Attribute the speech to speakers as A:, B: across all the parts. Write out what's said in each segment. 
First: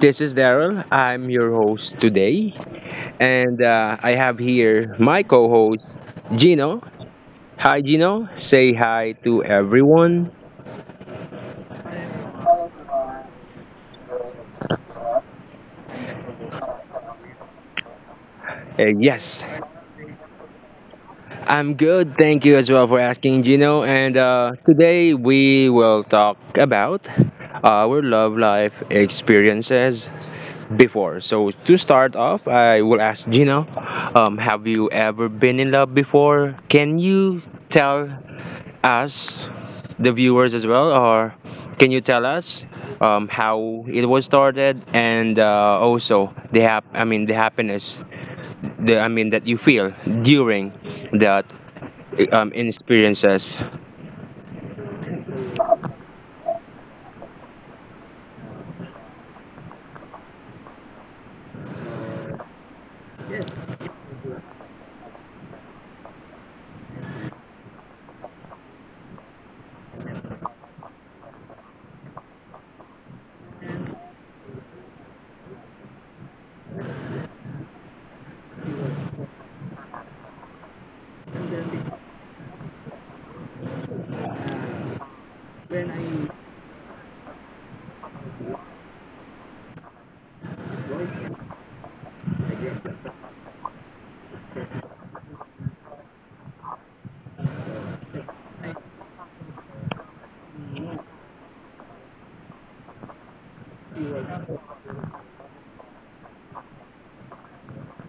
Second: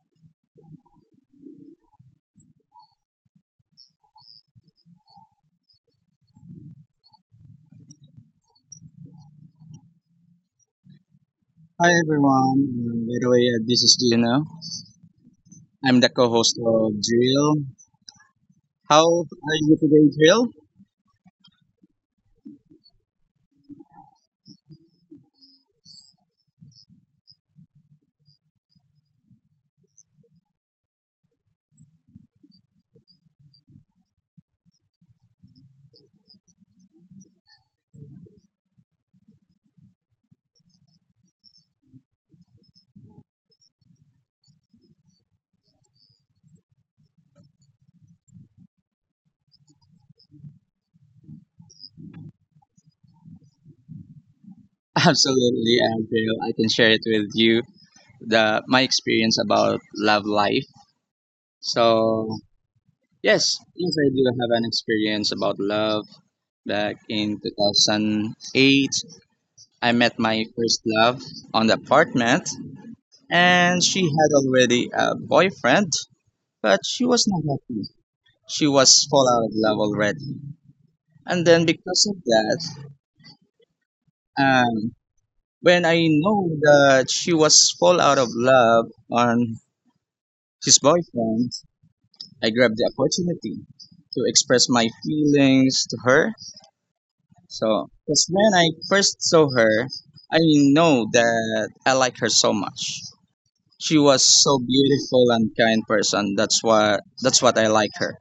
A: This is Daryl. I'm your host today, and I have here my co-host Gino. Hi, Gino. Say hi to everyone.
B: Hi everyone. This is Gino. I'm the co-host of Drill. How
A: Uh,
B: are
A: yes,
B: you today, Drill?
A: I'm good. Thank you as well for asking, Gino. And today we will talk about our love life experiences before. So to start off, I will ask Gino, have you ever been in love before? Can you tell us the viewers as well, or can you tell us how it was started and also the I mean the happiness, the I mean that you feel during that experiences.
B: Absolutely, Drill. I can share it with you the my experience about love life. So yes, I do have an experience about love. Back in 2008, I met my first love on the apartment, and she had already a boyfriend, but she was not happy. She was fall out of love already. And then because of that, um, when I know that she was fall out of love on his boyfriend, I grabbed the opportunity to express my feelings to her. So, because when I first saw her, I know that I like her so much. She was so beautiful and kind person. That's why that's what I like her.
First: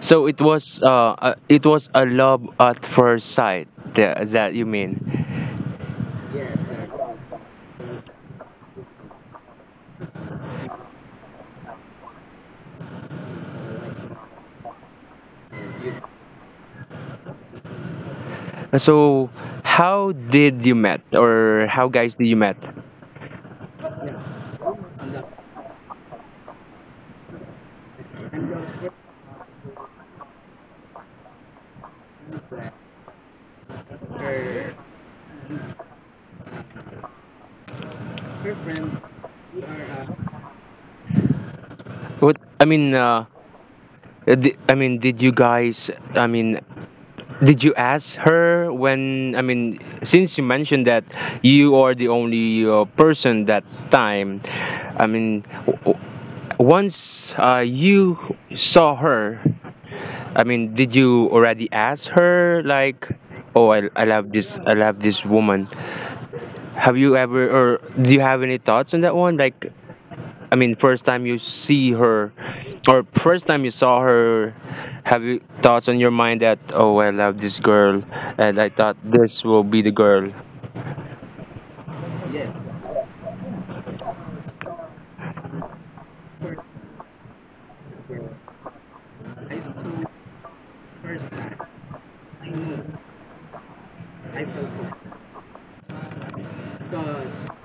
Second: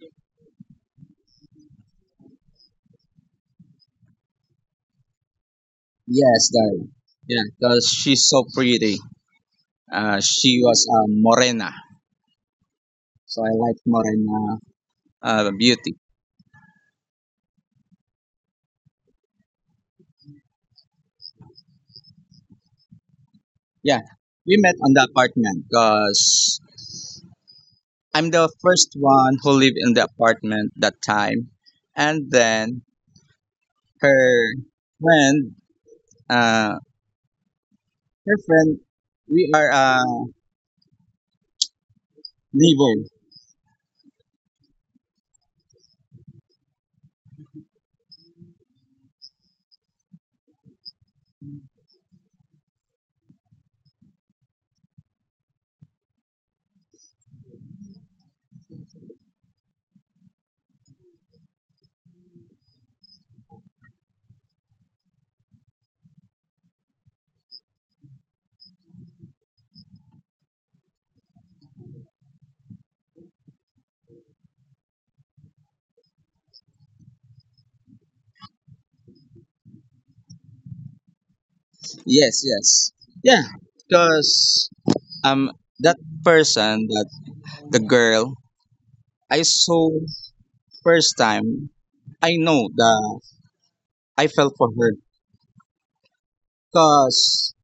A: So it was a love at first sight that you mean.
B: Yes, darling. Yeah, because she's so pretty. She was a morena, so I like morena beauty.
A: So how did you met or how guys did you met?
B: Yeah, we met on the apartment because I'm the first one who lived in the apartment that time, and then her friend, uh, her friend, we are
A: What I mean.
B: neighbors.
A: I mean, did you guys? I mean, did you ask her when, I mean, since you mentioned that you are the only person that time, I mean, once you saw her, I mean, did you already ask her, like, oh, I love this woman? Have you ever, or do you have any thoughts on that one? Like, I mean, first time you see her, or first time you saw her, have you thoughts on your mind that oh, I love this girl, and I thought this will be the girl.
B: Yes, yes, yeah, because um that that the girl I saw first time, I know that I fell for her because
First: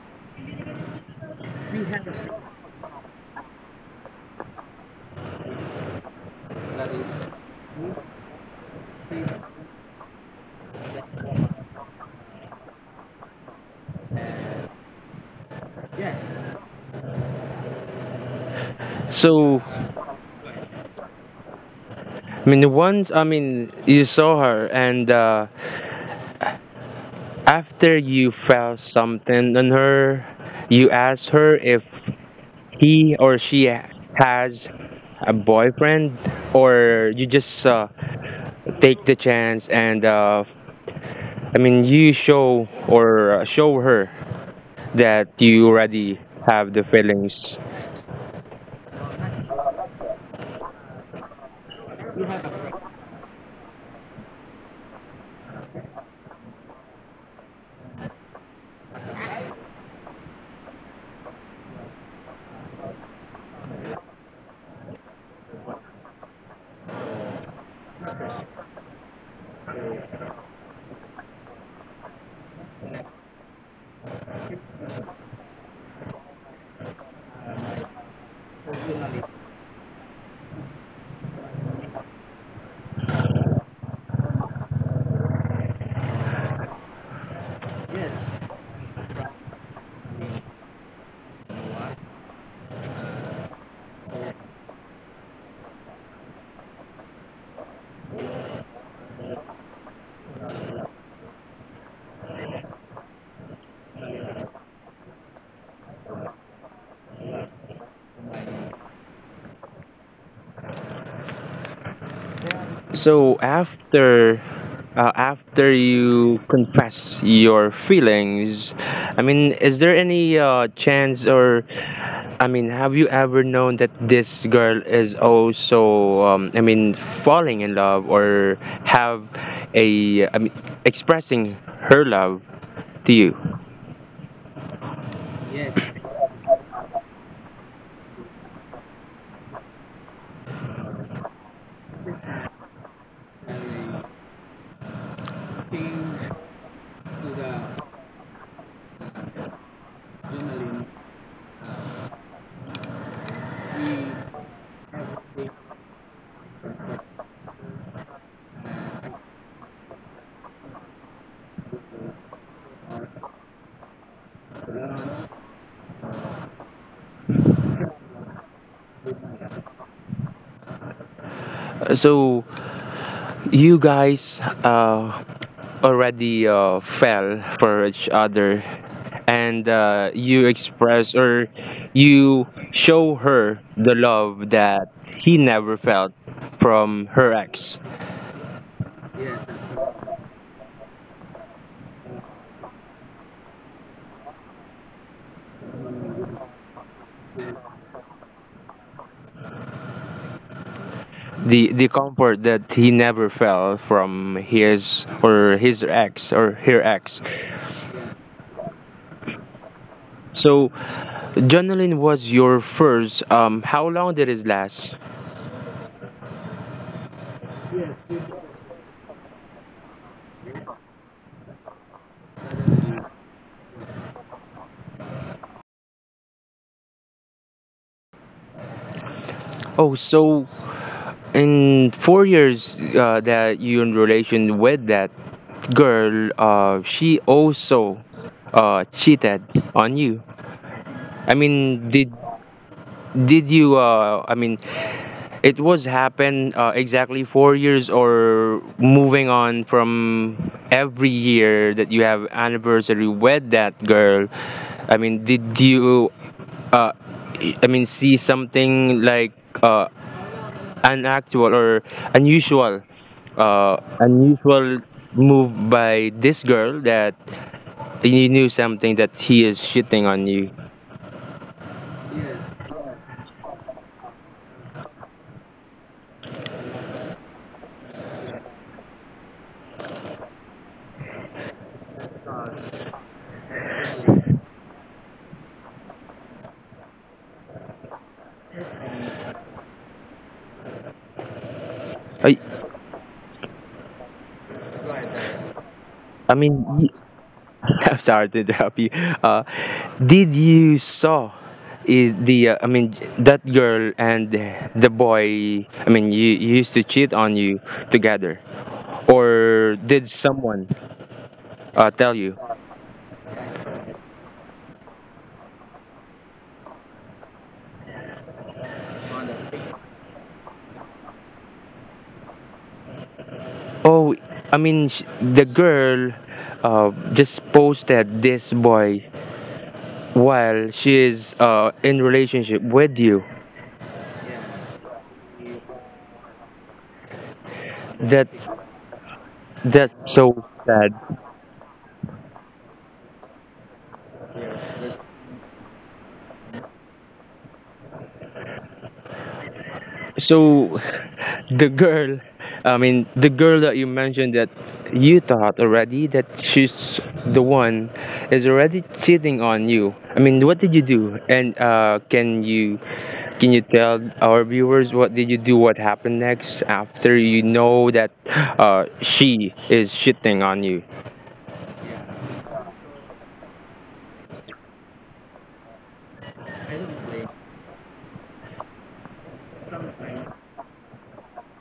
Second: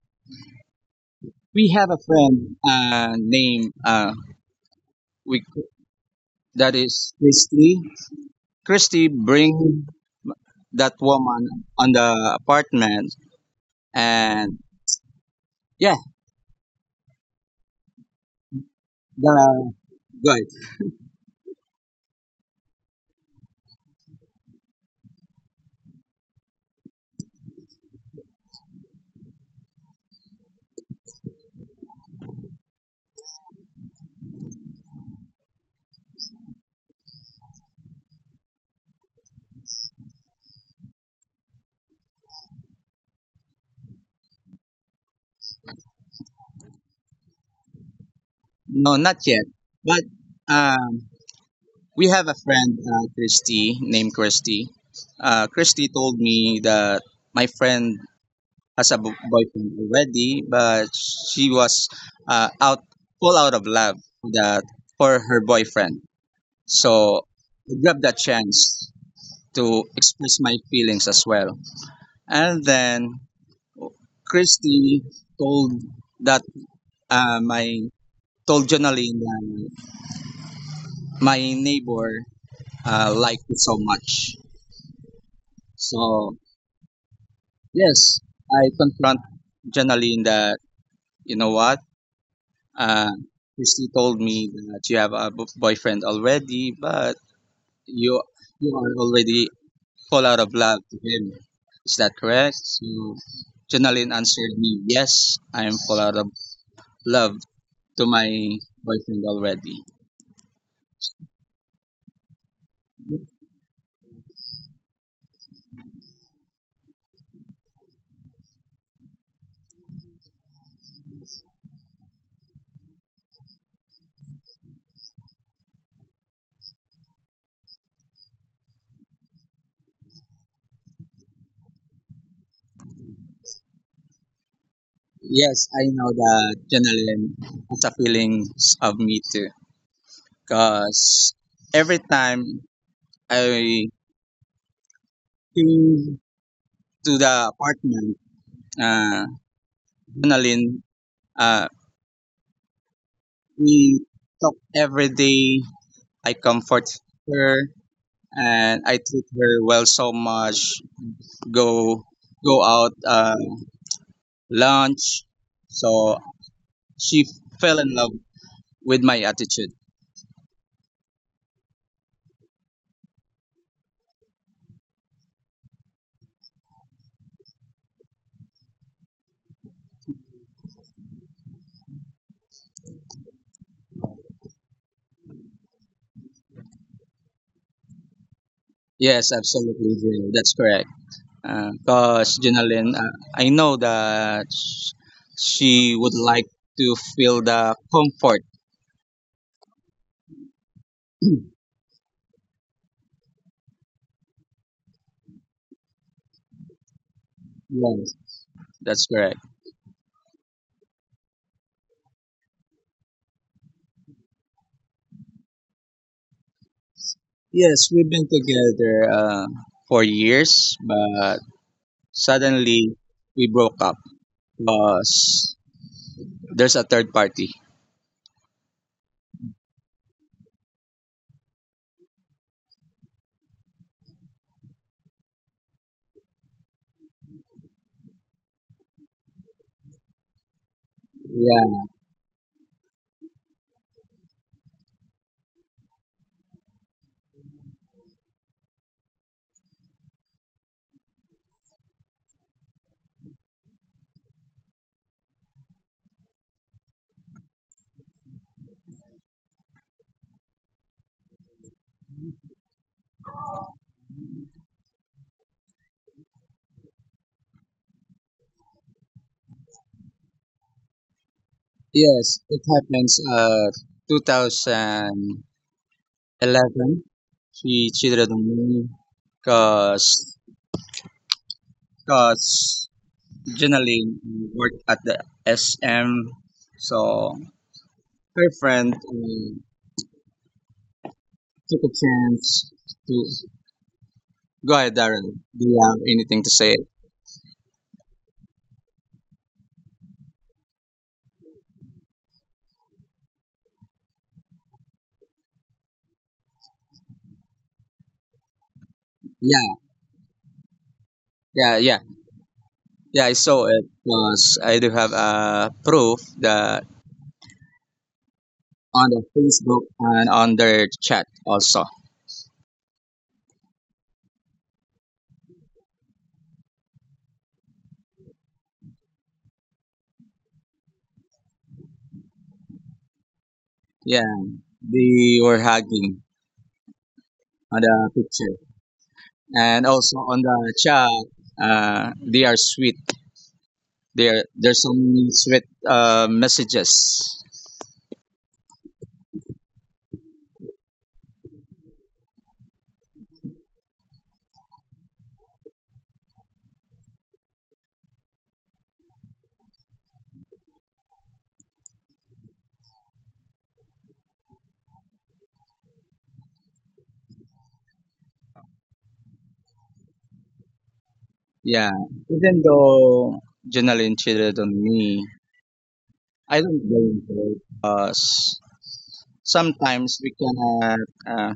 B: we have a friend named we that is Christy. Christy bring that woman on the apartment and yeah,
A: So,
B: the good.
A: I mean, once I mean you saw her, and after you felt something on her, you asked her if he or she has a boyfriend or you just take the chance and I mean you show or show her that you already have the feelings.
B: No, not yet. But um, we have a friend, named Christy. Christy told me that my friend has a boyfriend already, but she was uh, out, full out of love that for her boyfriend. So I grabbed that chance to express my feelings as well. And then Christy told that my told Jonaline that my neighbor liked it so much. So yes, I confront Jonaline that you know what uh, Christy told me that you have a boyfriend already, but you you are already fall out of love to him. Is that correct? So Jonaline answered me, yes, I am fall out of love to my boyfriend already.
A: So after after you confess your feelings, I mean, is there any chance or I mean, have you ever known that this girl is also I mean, falling in love or have a I mean, expressing her love to you?
B: Yes, I know that journaling has a feelings of me too. Cause every time I came to the apartment, uh, journaling, uh, we talk every day. I comfort her and I treat her well so much. Go go out lunch. So she fell in love with my attitude.
A: So you guys already fell for each other and you express or you show her the love that he never felt from her ex.
B: Yes, absolutely, Jill. That's correct. Because Jinalyn, I know that she would like to feel the comfort.
A: The comfort that he never felt from his or his ex or her ex.
B: Yes, that's correct.
A: So journaling was your first how long did it last?
B: Yes, we've been together for years, but suddenly we broke up because there's a third party.
A: Oh, so in 4 years that you in relation with that girl she also cheated on you. I mean,
B: Yeah.
A: did you? I mean, it was happen exactly 4 years or moving on from every year that you have anniversary with that girl. I mean, did you? Uh, I mean, see something like uh, unactual or unusual, unusual move by this girl that you knew something that he is shitting on you.
B: Yes, it happens. 2011, she cheated on me because originally worked at the SM. So her friend took a
A: I,
B: chance to go ahead, Darren. Do you have
A: I
B: anything to
A: mean,
B: say?
A: I'm sorry to interrupt you. Uh, did you saw the I mean that girl and the boy? I mean, you used to cheat on you together, or
B: Yeah,
A: did someone
B: yeah, yeah,
A: tell you?
B: yeah. I saw it because I do have proof that on the Facebook and on their chat also.
A: Oh, I mean, the girl just posted this boy while she is in relationship with you.
B: Yeah, they were hugging on the
A: That
B: picture and
A: that's
B: also
A: so
B: on the
A: sad.
B: chat. They are sweet. There's so many sweet messages.
A: So, the girl, I mean, the girl that you mentioned that you thought already that she's the one is already cheating on you. I mean, what did you do? And can you tell our viewers what did you do? What happened next after you know that she is cheating on you?
B: Yeah, even though Janelle cheated on me, I don't blame her because sometimes we cannot uh,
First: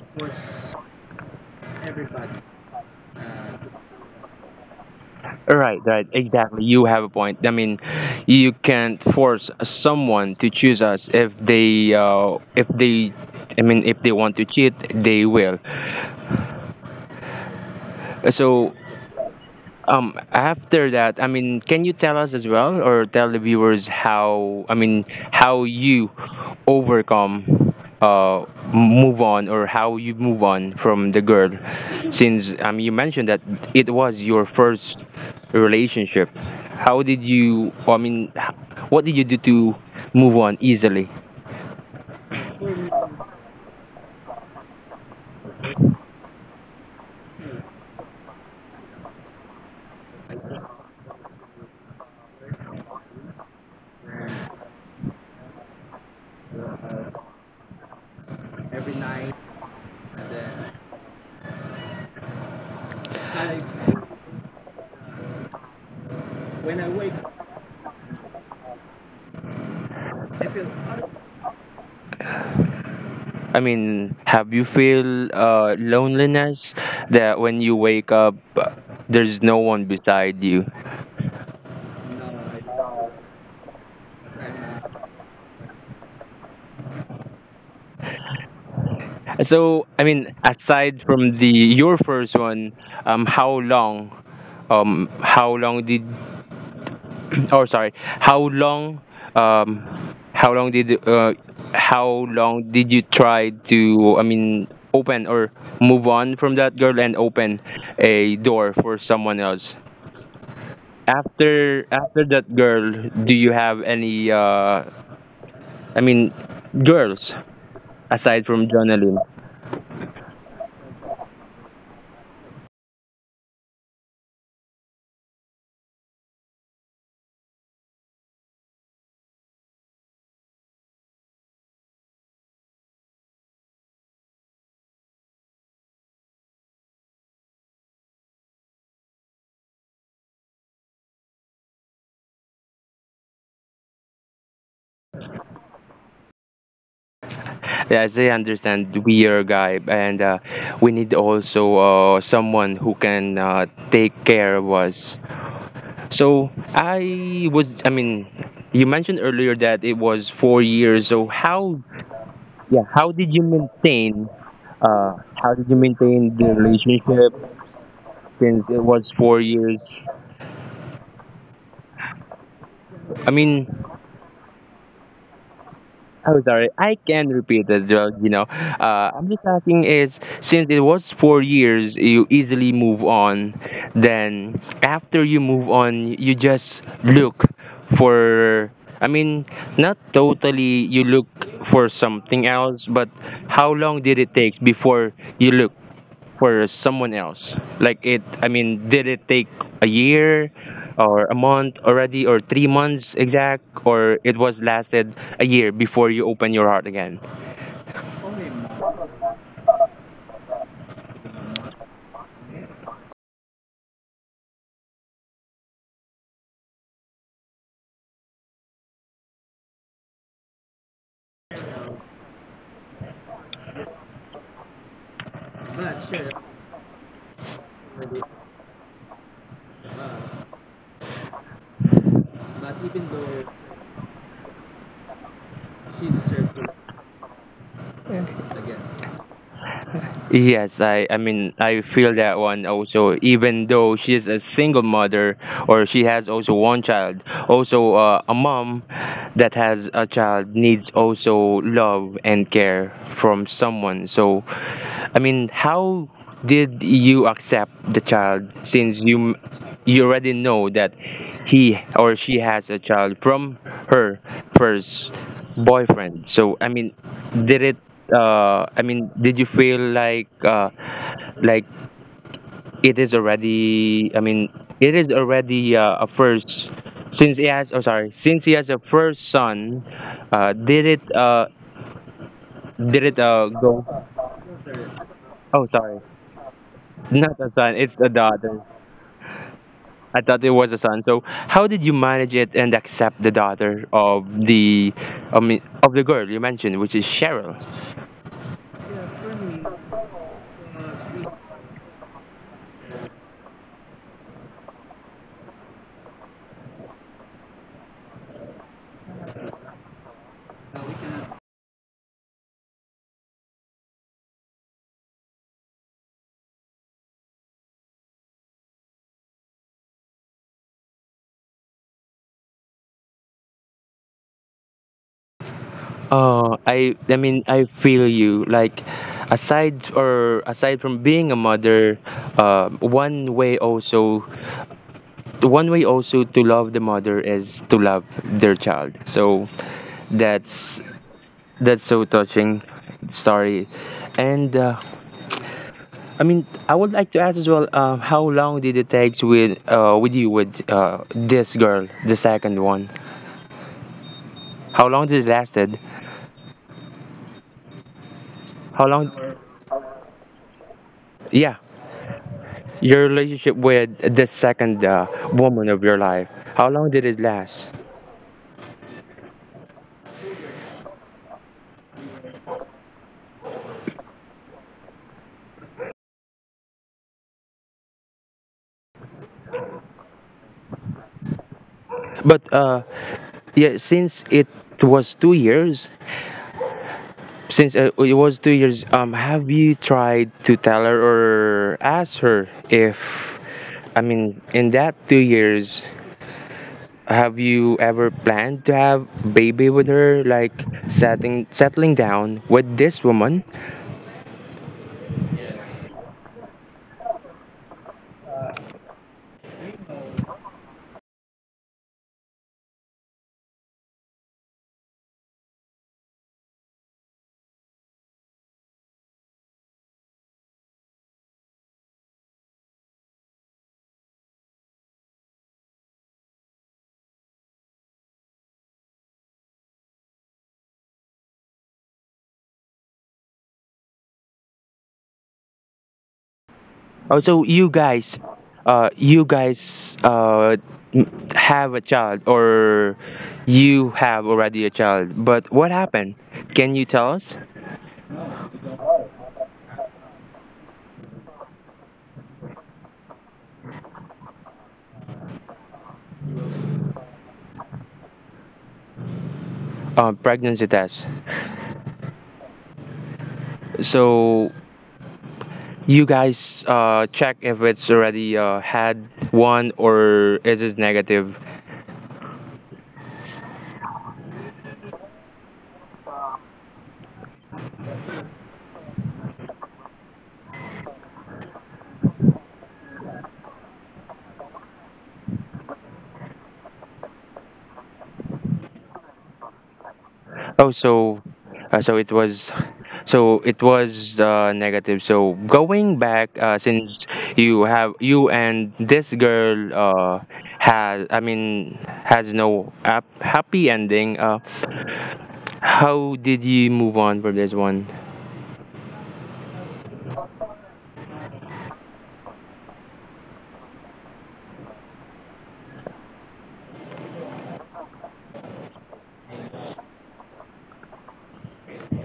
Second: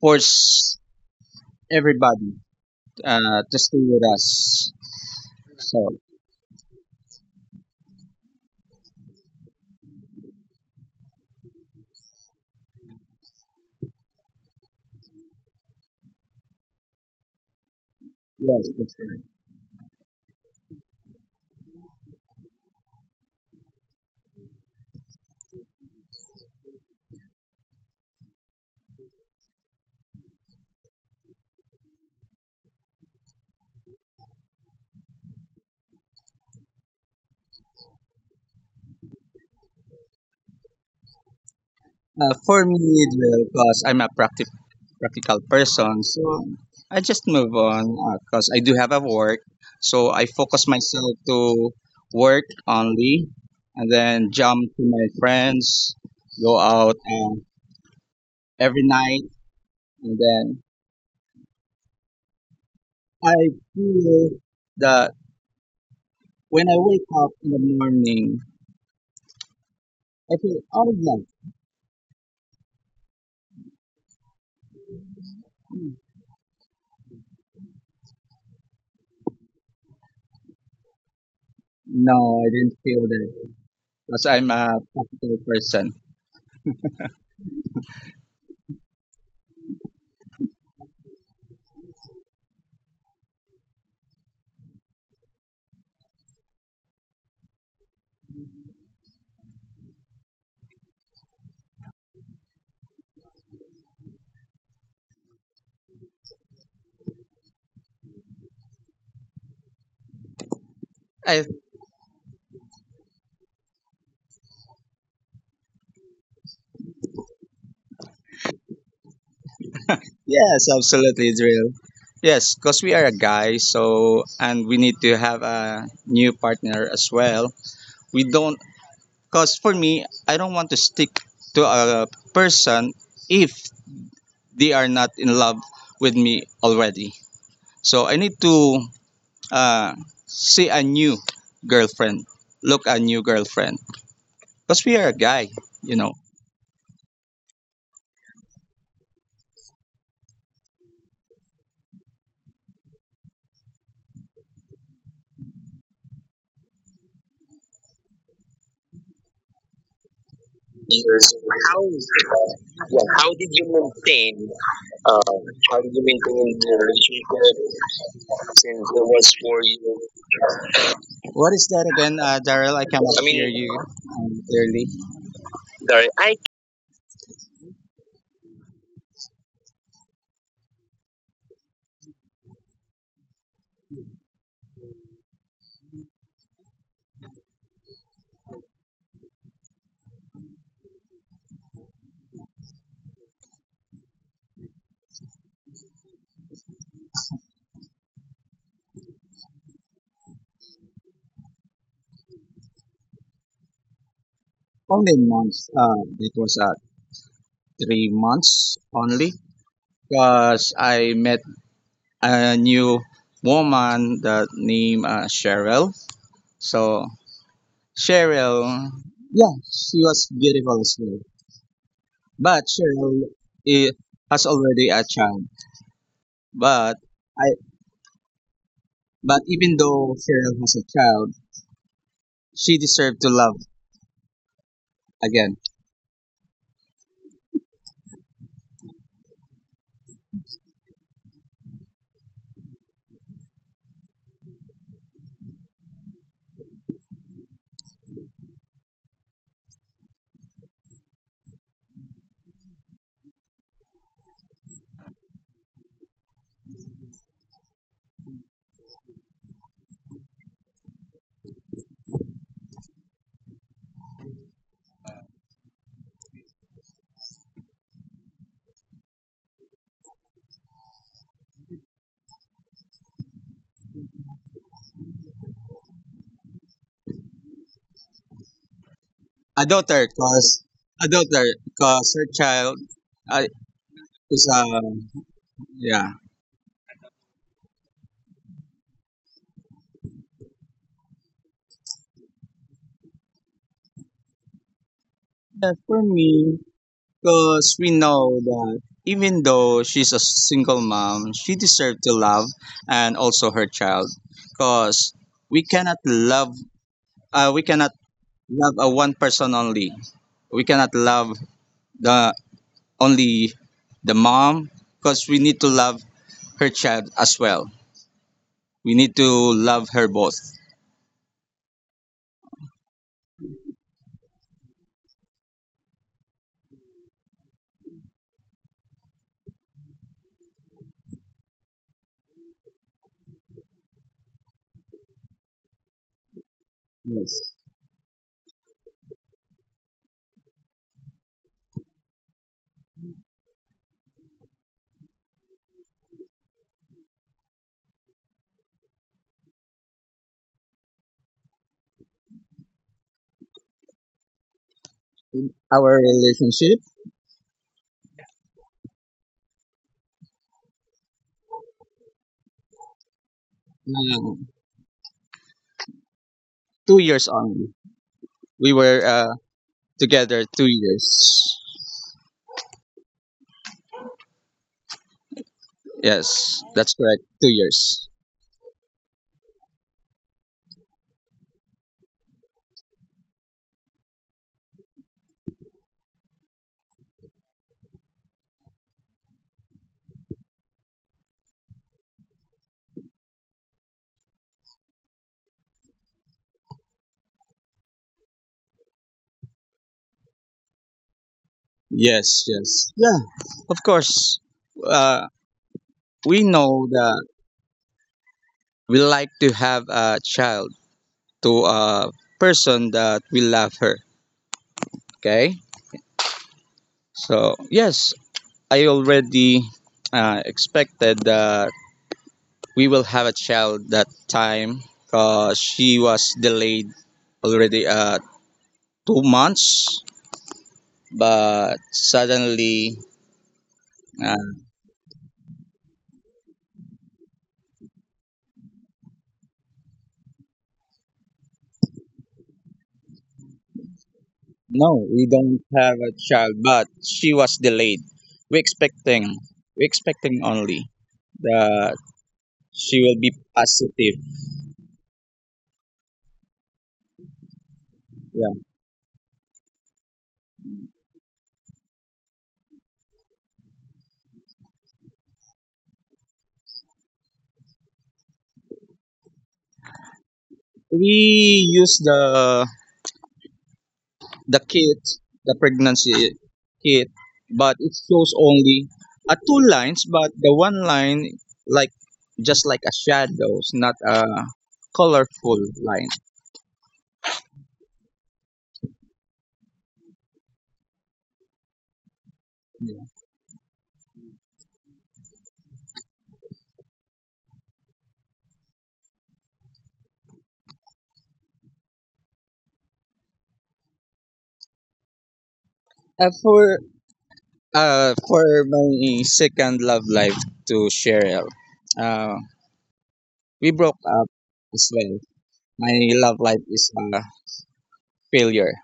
B: force everybody to stay with us.
A: Right,
B: So,
A: right, exactly. You have a point. I mean, you can't force someone to choose us if if they, I mean, if they want to cheat, they will.
B: yes,
A: So
B: yes,
A: After that, I mean, can you tell us as well, or tell the viewers how, I mean, how you overcome, uh, move on, or how you move on from the girl, since you mentioned that it was your first relationship. How did you, I mean, what did you do to move on easily?
B: For me, it will because I'm a practical person. So I just move on because I do have a work. So I focus myself to work only and then jump to my friends, go out every night. And then I feel that when I wake up in the morning, I feel, oh, yeah.
A: I mean, have you feel loneliness that when you wake up, there's no one beside you?
B: No, I didn't feel that because I'm a practical person.
A: So, I mean, aside from the your first one, um, how long, how long did, or sorry, um, how long did, uh, how long did you try to, I mean, open or move on from that girl and open a door for someone else?
B: I
A: After that girl, do you have any, I mean, girls aside from Jonalyn?
B: Yes, absolutely, Drill. Yes, because we are a guy, so and we need to have a new partner as well. We don't, because for me, I don't want to stick to a person if they are not in love with me already. So I need to uh, see a new girlfriend, look a new girlfriend, because we are a guy, you know.
A: Yes, I understand. We are a guy, and we need also someone who can take care of us. So I was, I mean, you mentioned earlier that it was 4 years. So how,
B: Years,
A: yeah, how
B: how
A: did you maintain?
B: yeah, how did you
A: How did you
B: maintain?
A: maintain the
B: Uh,
A: relationship
B: how did you maintain the
A: since it was four
B: relationship
A: years?
B: since it was for you?
A: I
B: What
A: mean,
B: is that again, Daryl? I cannot I mean, hear you
A: oh, sorry. I
B: clearly.
A: can repeat as well.
B: Sorry,
A: You know,
B: I
A: I'm just asking is since it was 4 years, you easily move on. Then after you move on, you just look for. I mean, not totally. You look for something else, but how long did it take before you look for someone else? Like it, I mean, did it take a year or a month already or 3 months exact or it was lasted a year before you open your heart again?
B: only months. It was 3 months only. Because I met a new woman that named Cheryl. So Cheryl, yeah, she was beautiful as well. But Cheryl eh, has already a child. But I. But even though Cheryl was a child, she deserved to love again.
A: Yes, I mean I feel that one also. Even though she is a single mother or she has also one child, also a mom that has a child needs also love and care from someone. So, I mean, how did you accept the child since you you already know that he or she has a child from her first boyfriend? So, I mean, did it I mean, did you feel like it is already? I mean, it is already a first since he has. Oh, sorry, since he has a first son. Uh, did it? Uh,
B: A
A: did it
B: daughter, cause
A: go?
B: a daughter, cause her
A: Oh,
B: child
A: sorry,
B: uh,
A: not a
B: is
A: son. It's
B: a
A: a daughter.
B: yeah.
A: I thought it was a son. So, how did you manage it and accept the daughter of the, I mean, of the girl you mentioned, which is Cheryl?
B: But for me, cause we know that even though she's a single mom, she deserved to love and also her child, cause we cannot love. We cannot love a one person only. We cannot love the only the mom because we need to love her child as well. We need to love her both.
A: Oh, I mean I feel you. Like aside from being a mother, uh, one way also one way also to love the mother is to love their child. So
B: Yes.
A: that's that's so touching story. And I mean I would like to ask as well how long did it take with you with this girl, the second one? How long did it lasted? How
B: Our
A: long?
B: relationship,
A: Yeah. Your relationship with the second woman of your life. How long did it
B: uh,
A: last?
B: 2 years on. We were together 2 years. Yes, that's correct. 2 years.
A: But yeah, since it was 2 years, since it was 2 years, have you tried to tell her or ask her if, I mean, in that 2 years, have you ever planned to have baby with her, like setting settling down with this woman?
B: Yes. Yeah, of course. Uh, we know that we like to have a child to a person that we love her. Okay? So, yes, I already expected that we will have a child that time because she was delayed already 2 months, but suddenly
A: Also,
B: uh,
A: you guys have a child, or you have already a child. But what happened? Can you tell us?
B: no, we don't have a child, but she was delayed. We expecting we expecting only that she will be positive.
A: Pregnancy test.
B: Yeah,
A: So you guys check if it's already had one or is it negative.
B: we use the kit, the pregnancy kit, but it shows only two lines, but the one line like just like a shadows, not a colorful line.
A: Oh, so uh, so it was so it was negative. So going
B: Yeah.
A: back, since you have you and this girl has I mean has no happy ending. How did you move on from this one?
B: Uh, for for my second love life to Cheryl, uh, we broke up as well. My love life is a failure.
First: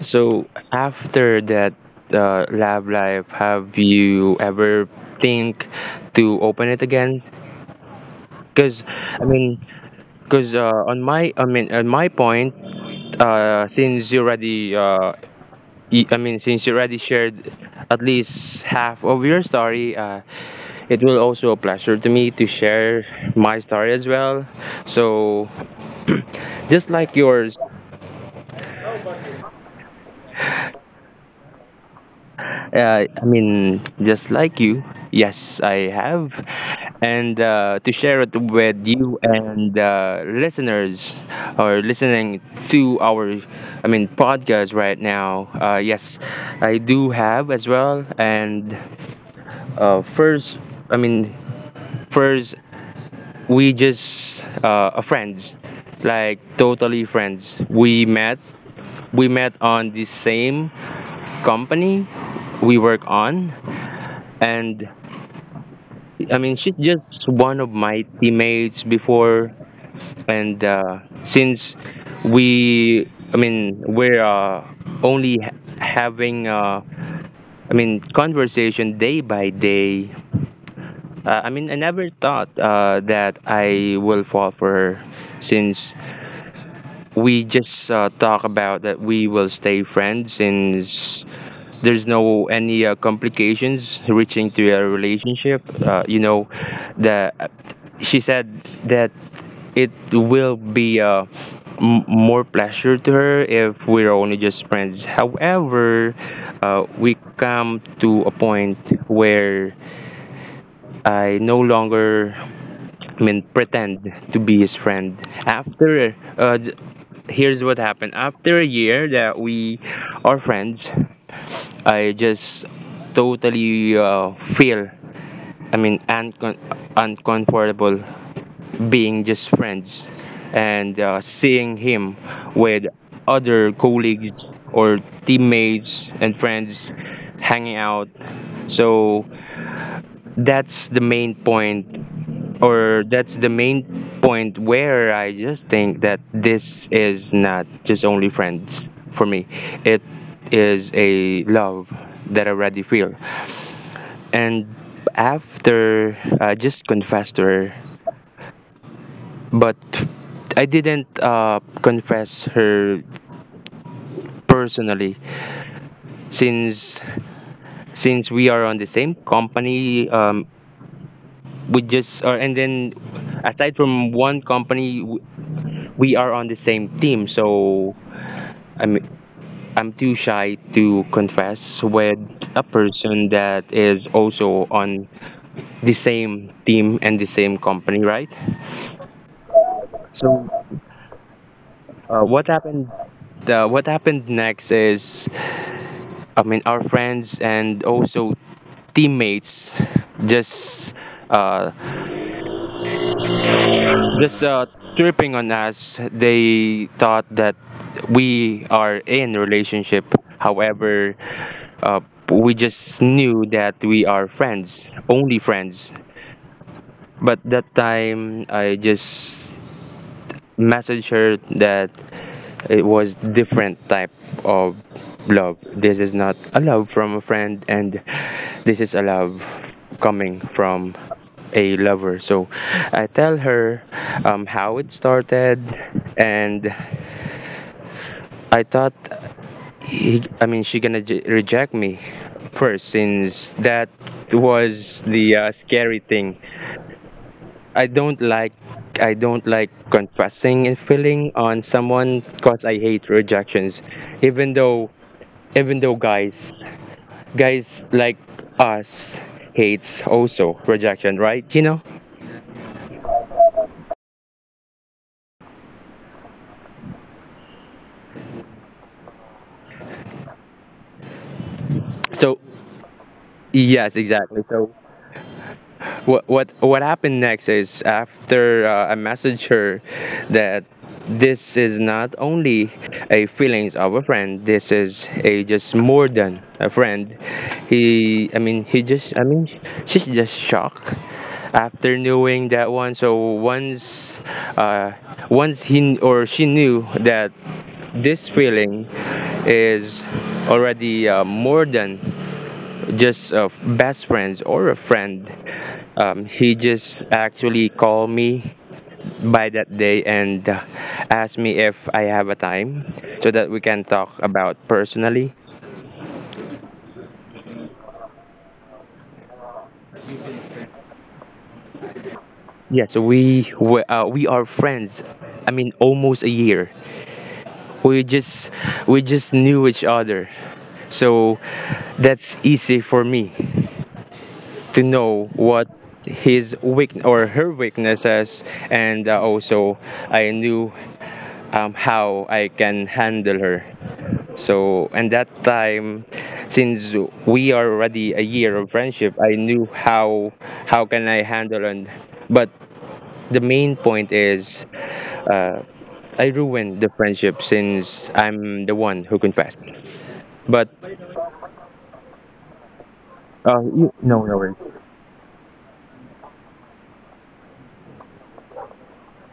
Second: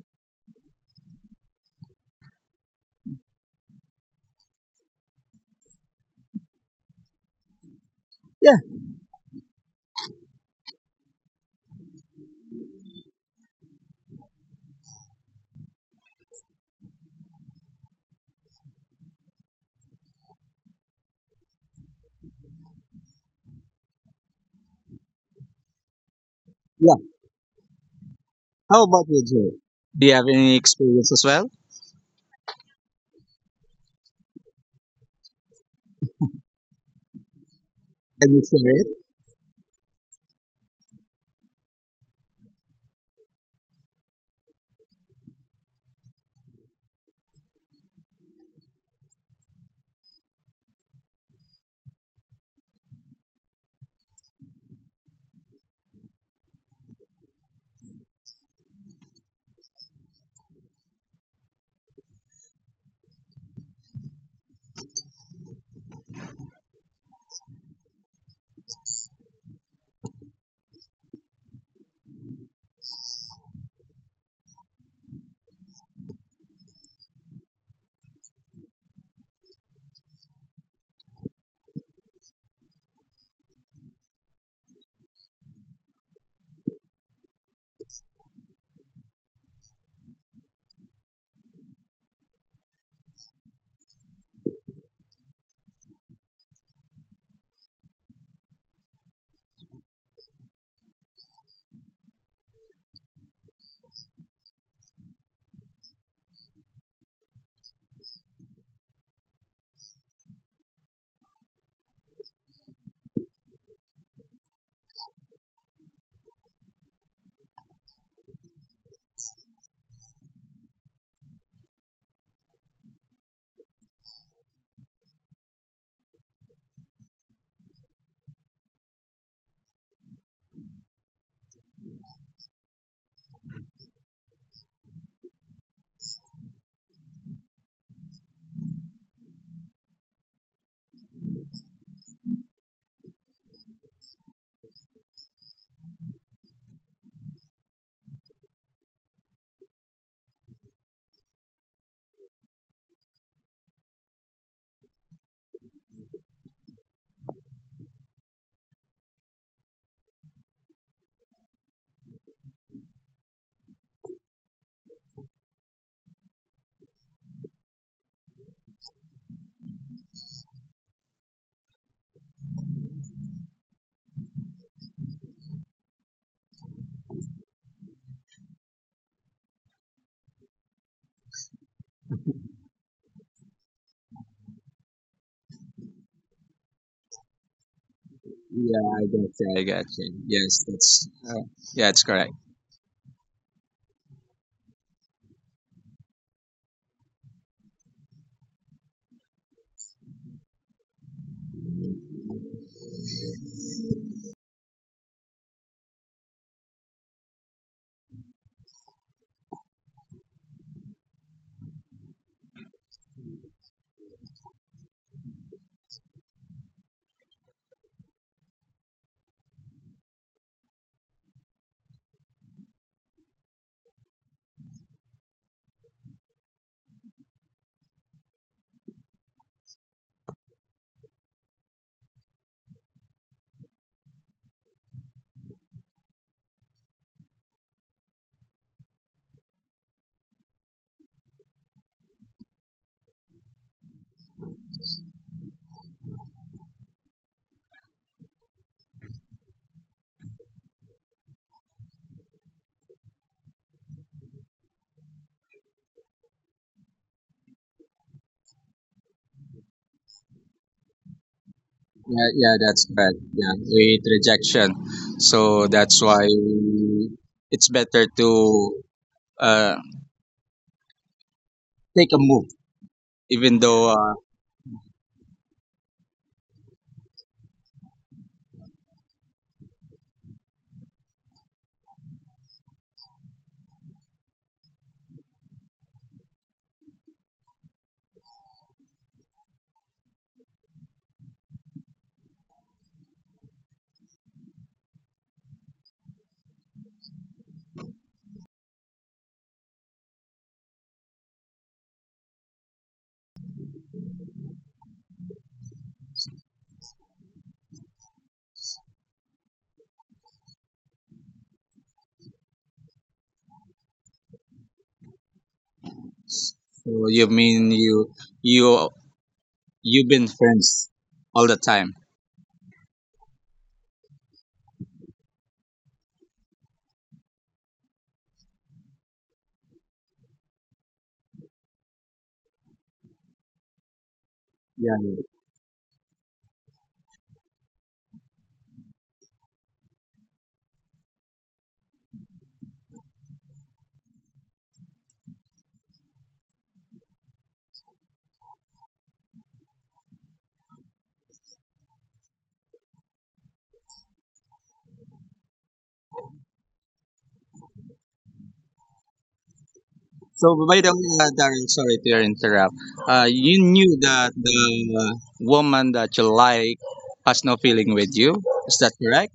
A: So after that lab life, have you ever think to open it again?
B: Yeah,
A: Because I mean, because on my I mean on my point. Since you already I mean since you already shared at least half of your story, it will also a pleasure to me to share my story as well. So just
B: yeah.
A: like yours,
B: How about you, Joe? Do you have any experience as well?
A: I mean just like you, yes, I have, and to share it
B: Can you share
A: with
B: it?
A: you and listeners or listening to our I mean podcast right now. Yes, I do have as well, and first i mean first we just friends like totally friends we met on the same company we work on and she's just one of my teammates before and since we're having conversation day by day. I mean, I never thought that I will fall for her since we just talk about that we will stay friends since there's no any complications reaching to a relationship. You know, the she said that it will be more pleasure to her if we're only just friends. However, we come to a point where I no longer I mean, pretend to be his friend. After, here's what happened. After a year that we are friends, I just totally feel, I mean, uncomfortable being just friends and seeing him with other colleagues or teammates and friends hanging out. So that's the main point that's the main point where I just think that this is not just only friends for me. It is a love that I already feel. And after I just confessed to her, but I didn't confess her personally, since since we are on the same company, we just or and then aside from one company, we are on the same team. So I mean, I'm too shy to confess with a person that is also on the same team and the same company, right?
B: Yeah, I got you. I got you.
A: So,
B: Yes, that's yeah, it's correct.
A: what happened? What happened next is, I mean, our friends and also teammates just uh, just tripping on us. They thought that we are in relationship. However, uh, we just knew that we are friends, only friends. But that time I just messaged her that it was different type of love. This is not a love from a friend, and this is a love coming from a lover. So I tell her, how it started. And I thought he, I mean she gonna reject me first, since that was the scary thing. I don't like, I don't like confessing and feeling on someone because I hate rejections. Even though even though guys like us hates also rejection, right? You know?
B: Yeah, yeah, that's correct. Yeah, with rejection, so that's why it's better to uh, take a
A: So
B: move, even though
A: yes, exactly. So what happened next is, after I messaged her that this is not only a feelings of a friend, this is a just more than a friend, he just I mean she's just shocked after knowing that one. So once, uh, once he kn- or she knew that this feeling is already more than just best friends or a friend, he just actually called me by that day, and asked me if I have a time so that we can talk about personally.
B: so you mean you you've been friends all the time.
A: Yes, we are friends, I mean, almost a year. We just we just knew each other, so that's easy for me to
B: Yeah.
A: know what his weak or her weaknesses, and also I knew, how I can handle her. So, and that time, since we are already a year of friendship, I knew how can I handle and. But the main point is, uh, I ruined the friendship, since I'm the one who confessed.
B: So
A: But
B: by the way, Darren, sorry to interrupt. You knew
A: no,
B: that
A: no worries.
B: the woman that you like has no feeling with you. Is that correct?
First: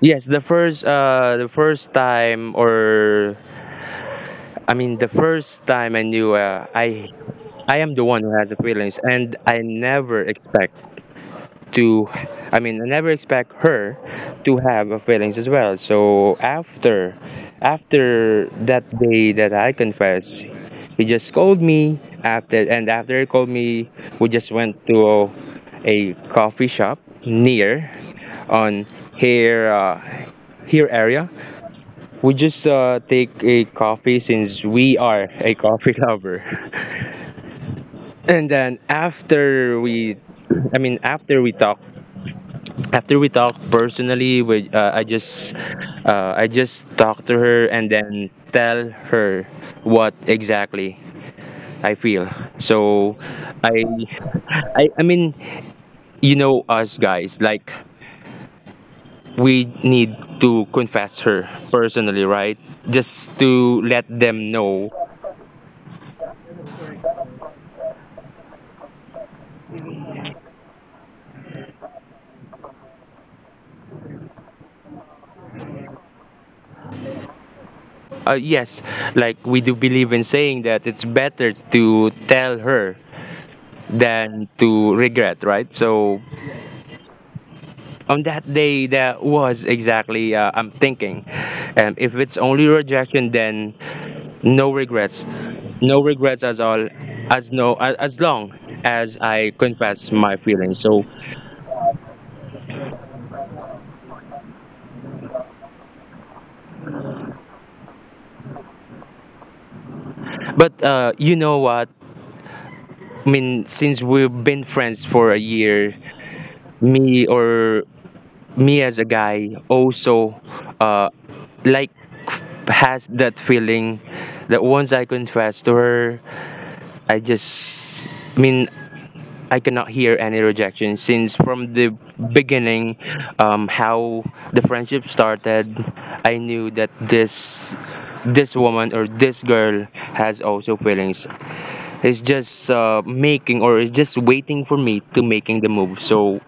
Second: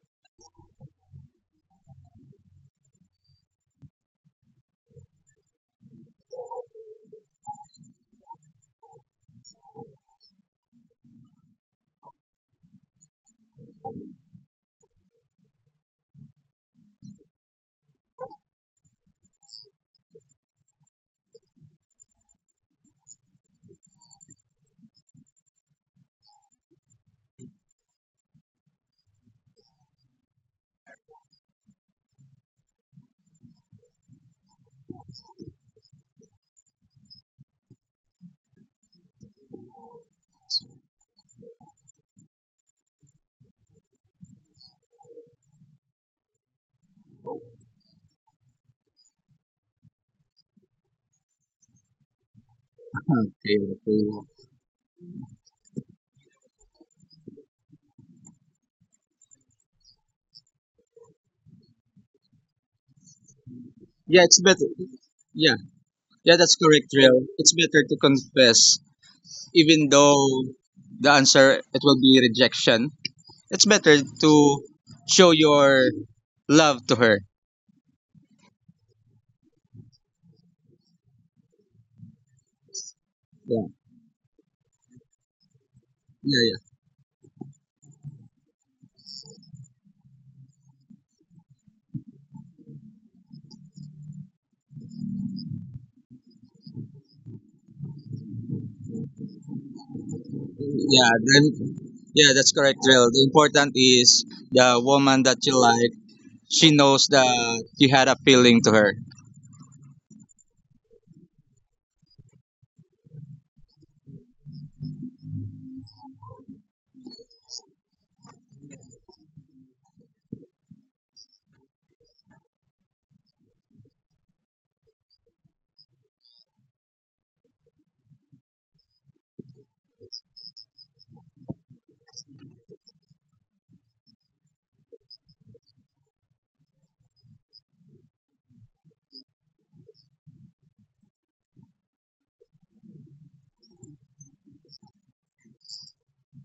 A: Yes, the first time, or I mean, the first time I knew, I am the one who has the feelings, and I never expect to I mean I never expect her to have a feelings as well. So after, that day that I confessed, he just called me after, and after he called me, we just went to a coffee shop near on here here area. We just take a coffee since we are a coffee lover. And then, after we I mean after we talk personally, we I just talk to her, and then tell her what exactly I feel. So
B: Okay,
A: i
B: okay.
A: I, I mean, you know, us guys, like, we need to confess her personally, right? Just to let
B: Yeah, it's
A: them
B: better.
A: know.
B: Yeah, yeah, that's correct, Real. It's better to confess, even though the answer it will be rejection. It's better to show your love to her.
A: Yes, like, we do believe in saying that it's better to tell her
B: Yeah,
A: than to regret, right? So
B: yeah, yeah,
A: on that day, that was exactly I'm thinking, if it's only rejection, then no regrets no regrets at all, as no a- as long as I confess my feelings. So
B: yeah. Then, yeah, that's correct, Real. The important is the woman that you like. She knows that you had a feeling to her.
A: but you know what I mean, since we've been friends for a year, me or me as a guy also, uh, like, has that feeling that once I confess to her, I just, I mean, I cannot hear any rejection, since from the beginning, how the friendship started, I knew that this woman or this girl has also feelings. It's just making or it's just waiting for me to making the move. So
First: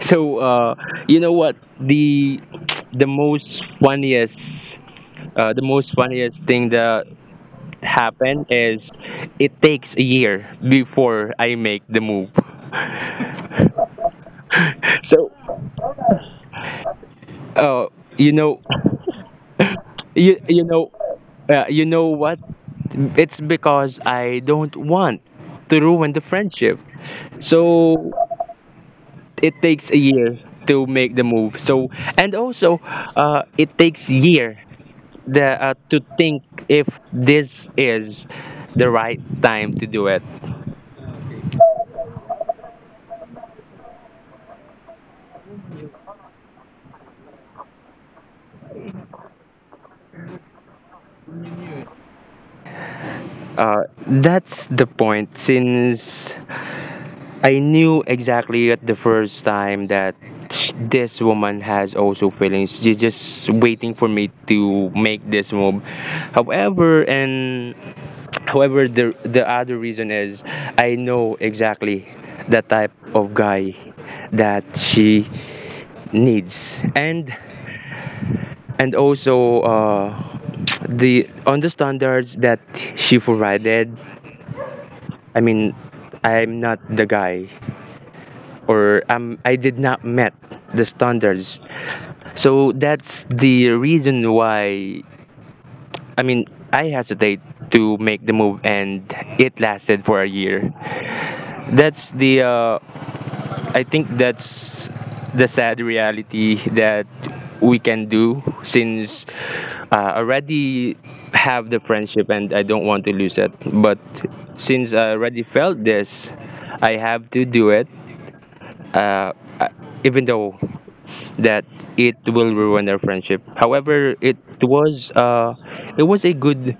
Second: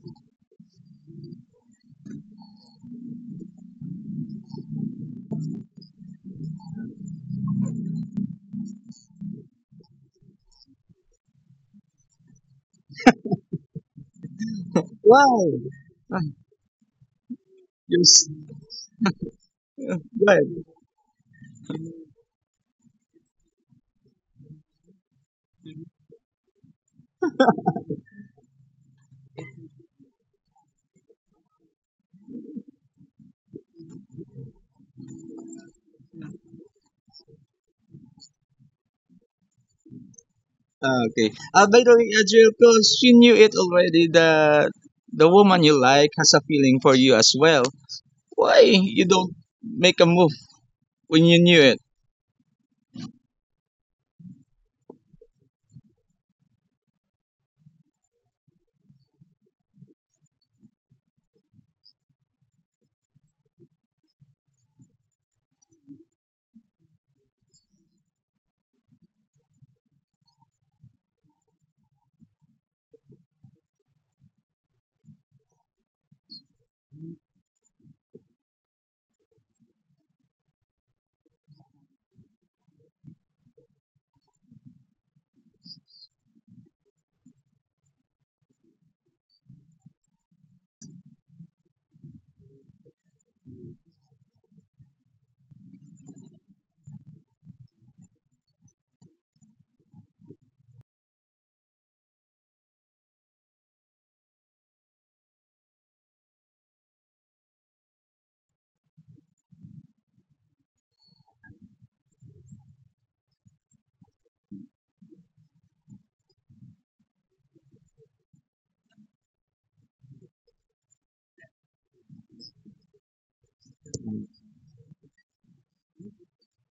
A: so uh, you know what the most funniest the most funniest thing that happened is it takes a year before I make the move. So
B: Wow. Ah,
A: Oh,
B: yes.
A: you know,
B: Why?
A: you you know, you know what? It's because I don't want to ruin the friendship. So it takes a year to make the move. So, and also, it takes year, the to think if this is the right time to do it.
B: Ah, okay. By the way, Adriel, because she knew it already that the woman you like has a feeling for you as well. Why you don't make a move when you knew it?
A: Uh, that's the point. Since I knew exactly at the first time that this woman has also feelings, she's just waiting for me to make this move. However, and however, the other reason is, I know exactly the type of guy that she needs, and also, the on the standards that she provided. I mean, I'm not the guy, or I did not met the standards. So that's the reason why, I mean, I hesitate to make the move, and it lasted for a year. That's the I think that's the sad reality that we can do, since already have the friendship, and I don't want to lose it. But since I already felt this, I have to do it. Uh, I- Even though that it will ruin our friendship. However, it was a good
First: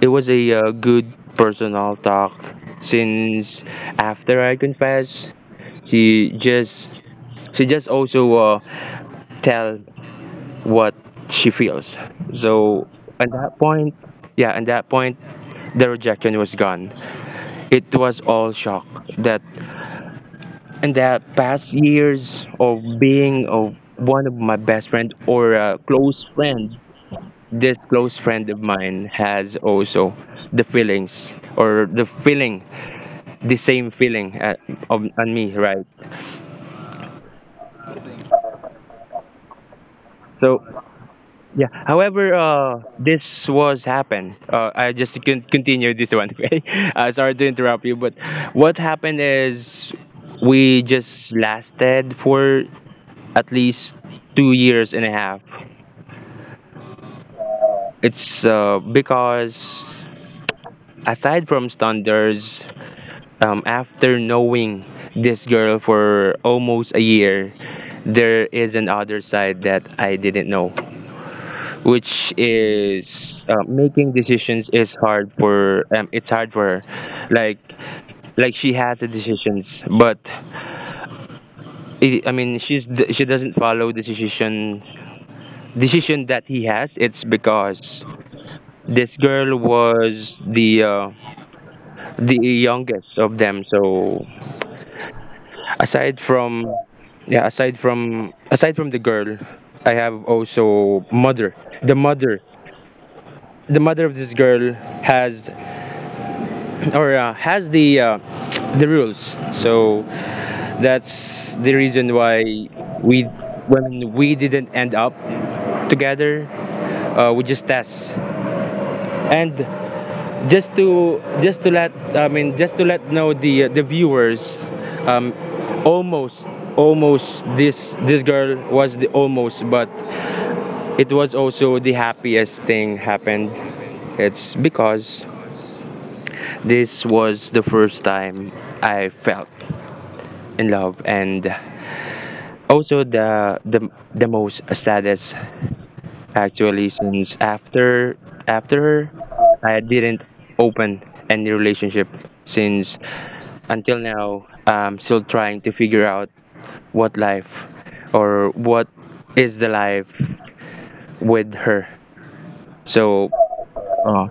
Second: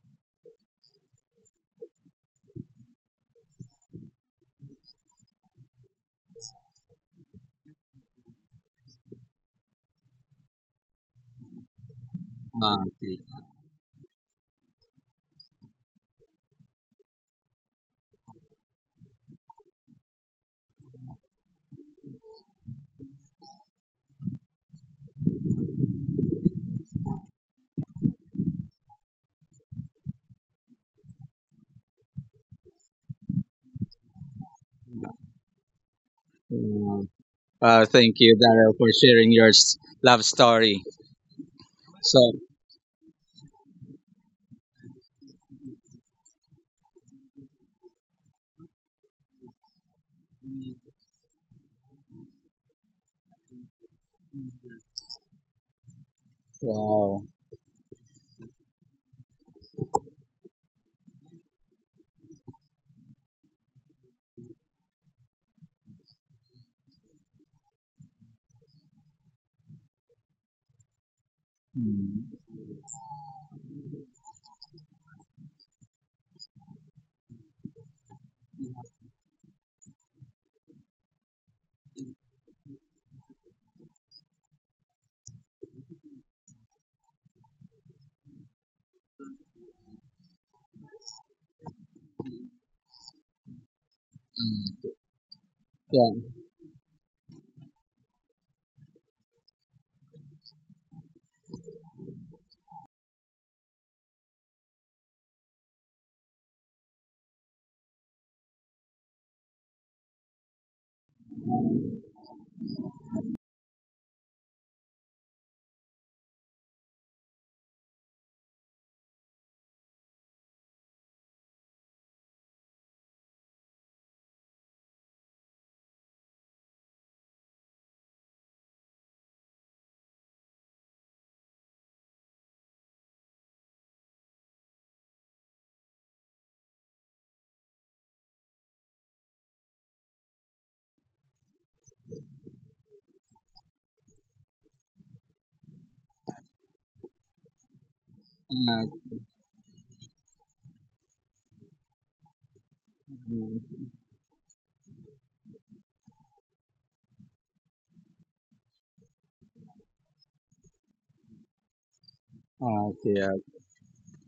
A: it was a good personal talk, since after I confess, she just she just also tell what she feels.
B: Ah,
A: So
B: okay.
A: at that point, yeah, at that point, the rejection was gone. It was all shock that in the past years of being of one of my best friend or a close friend, this close friend of mine has also the feelings or the feeling the same feeling on me, right?
B: Uh, Thank you, Daryl, for sharing your love
A: So
B: story.
A: yeah,
B: So,
A: however, this was happened. I just can continue this one. Okay, sorry to interrupt you, but what happened is, we just lasted for at least 2 years and a half.
B: wow.
A: It's because, aside from standards, after knowing this girl for almost a year, there is another side that I didn't know, which
B: Mm,
A: is making decisions is hard for, it's hard for her. Like she has the decisions, but I mean, she doesn't follow the decision that he has. It's because this girl was the youngest of them, so
B: yeah.
A: aside from yeah aside from the girl, I have also mother, the mother the mother of this girl has or has the the rules. So that's the reason why we when we didn't end up together, we just test, and just to let know the viewers, um almost almost this girl was the almost. But it was also the happiest thing happened. It's because this was the first time I felt in love, and also the most saddest, actually, since after
B: Uh,
A: her, I didn't open any relationship since.
B: mm,
A: Until now, I'm still trying to figure out what life what is the life with her.
B: okay.
A: So uh,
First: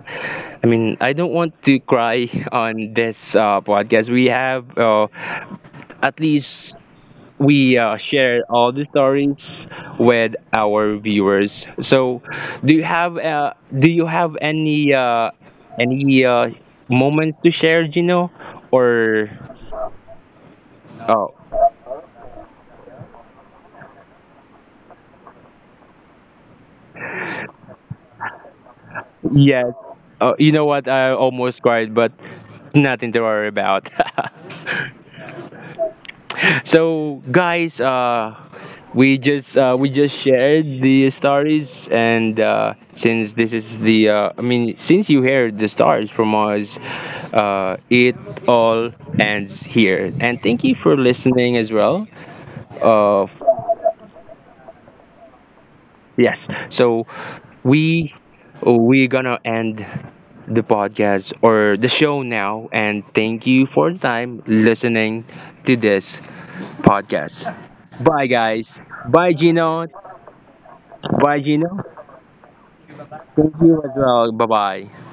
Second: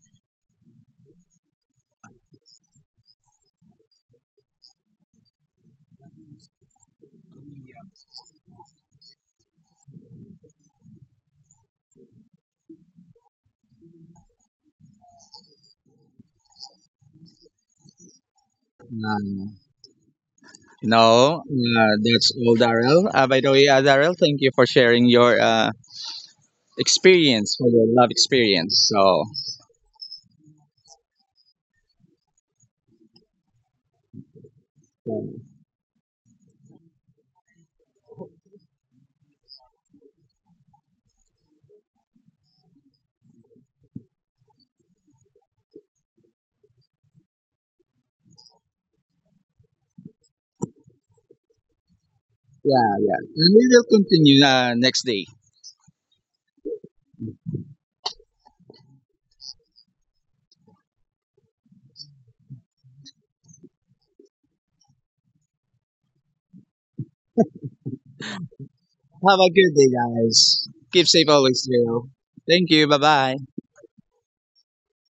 A: I mean, I don't want to cry on this podcast we have. At least we share all the stories with our viewers. So do you have, any, any uh, moments to share, Gino, or?
B: um,
A: uh,
B: no, that's all, Daryl. By the way, Daryl, thank you for sharing your experience, for your love experience. So,
A: Yes. You know what? I almost cried, but nothing to worry about. So, guys, we just shared the stories, and since this is the I mean, since you heard the stories from us, it all ends here. And thank you for listening as well.
B: yeah, yeah.
A: Uh,
B: And we will continue next day.
A: yes. So we we gonna end the podcast or the show now. And thank you for the time listening to this podcast. Bye, guys. Bye,
B: Have a good
A: Gino.
B: day, guys. Keep safe
A: Bye,
B: always,
A: Gino.
B: Zero. Thank you. Bye bye.
A: Thank you as well. Bye bye.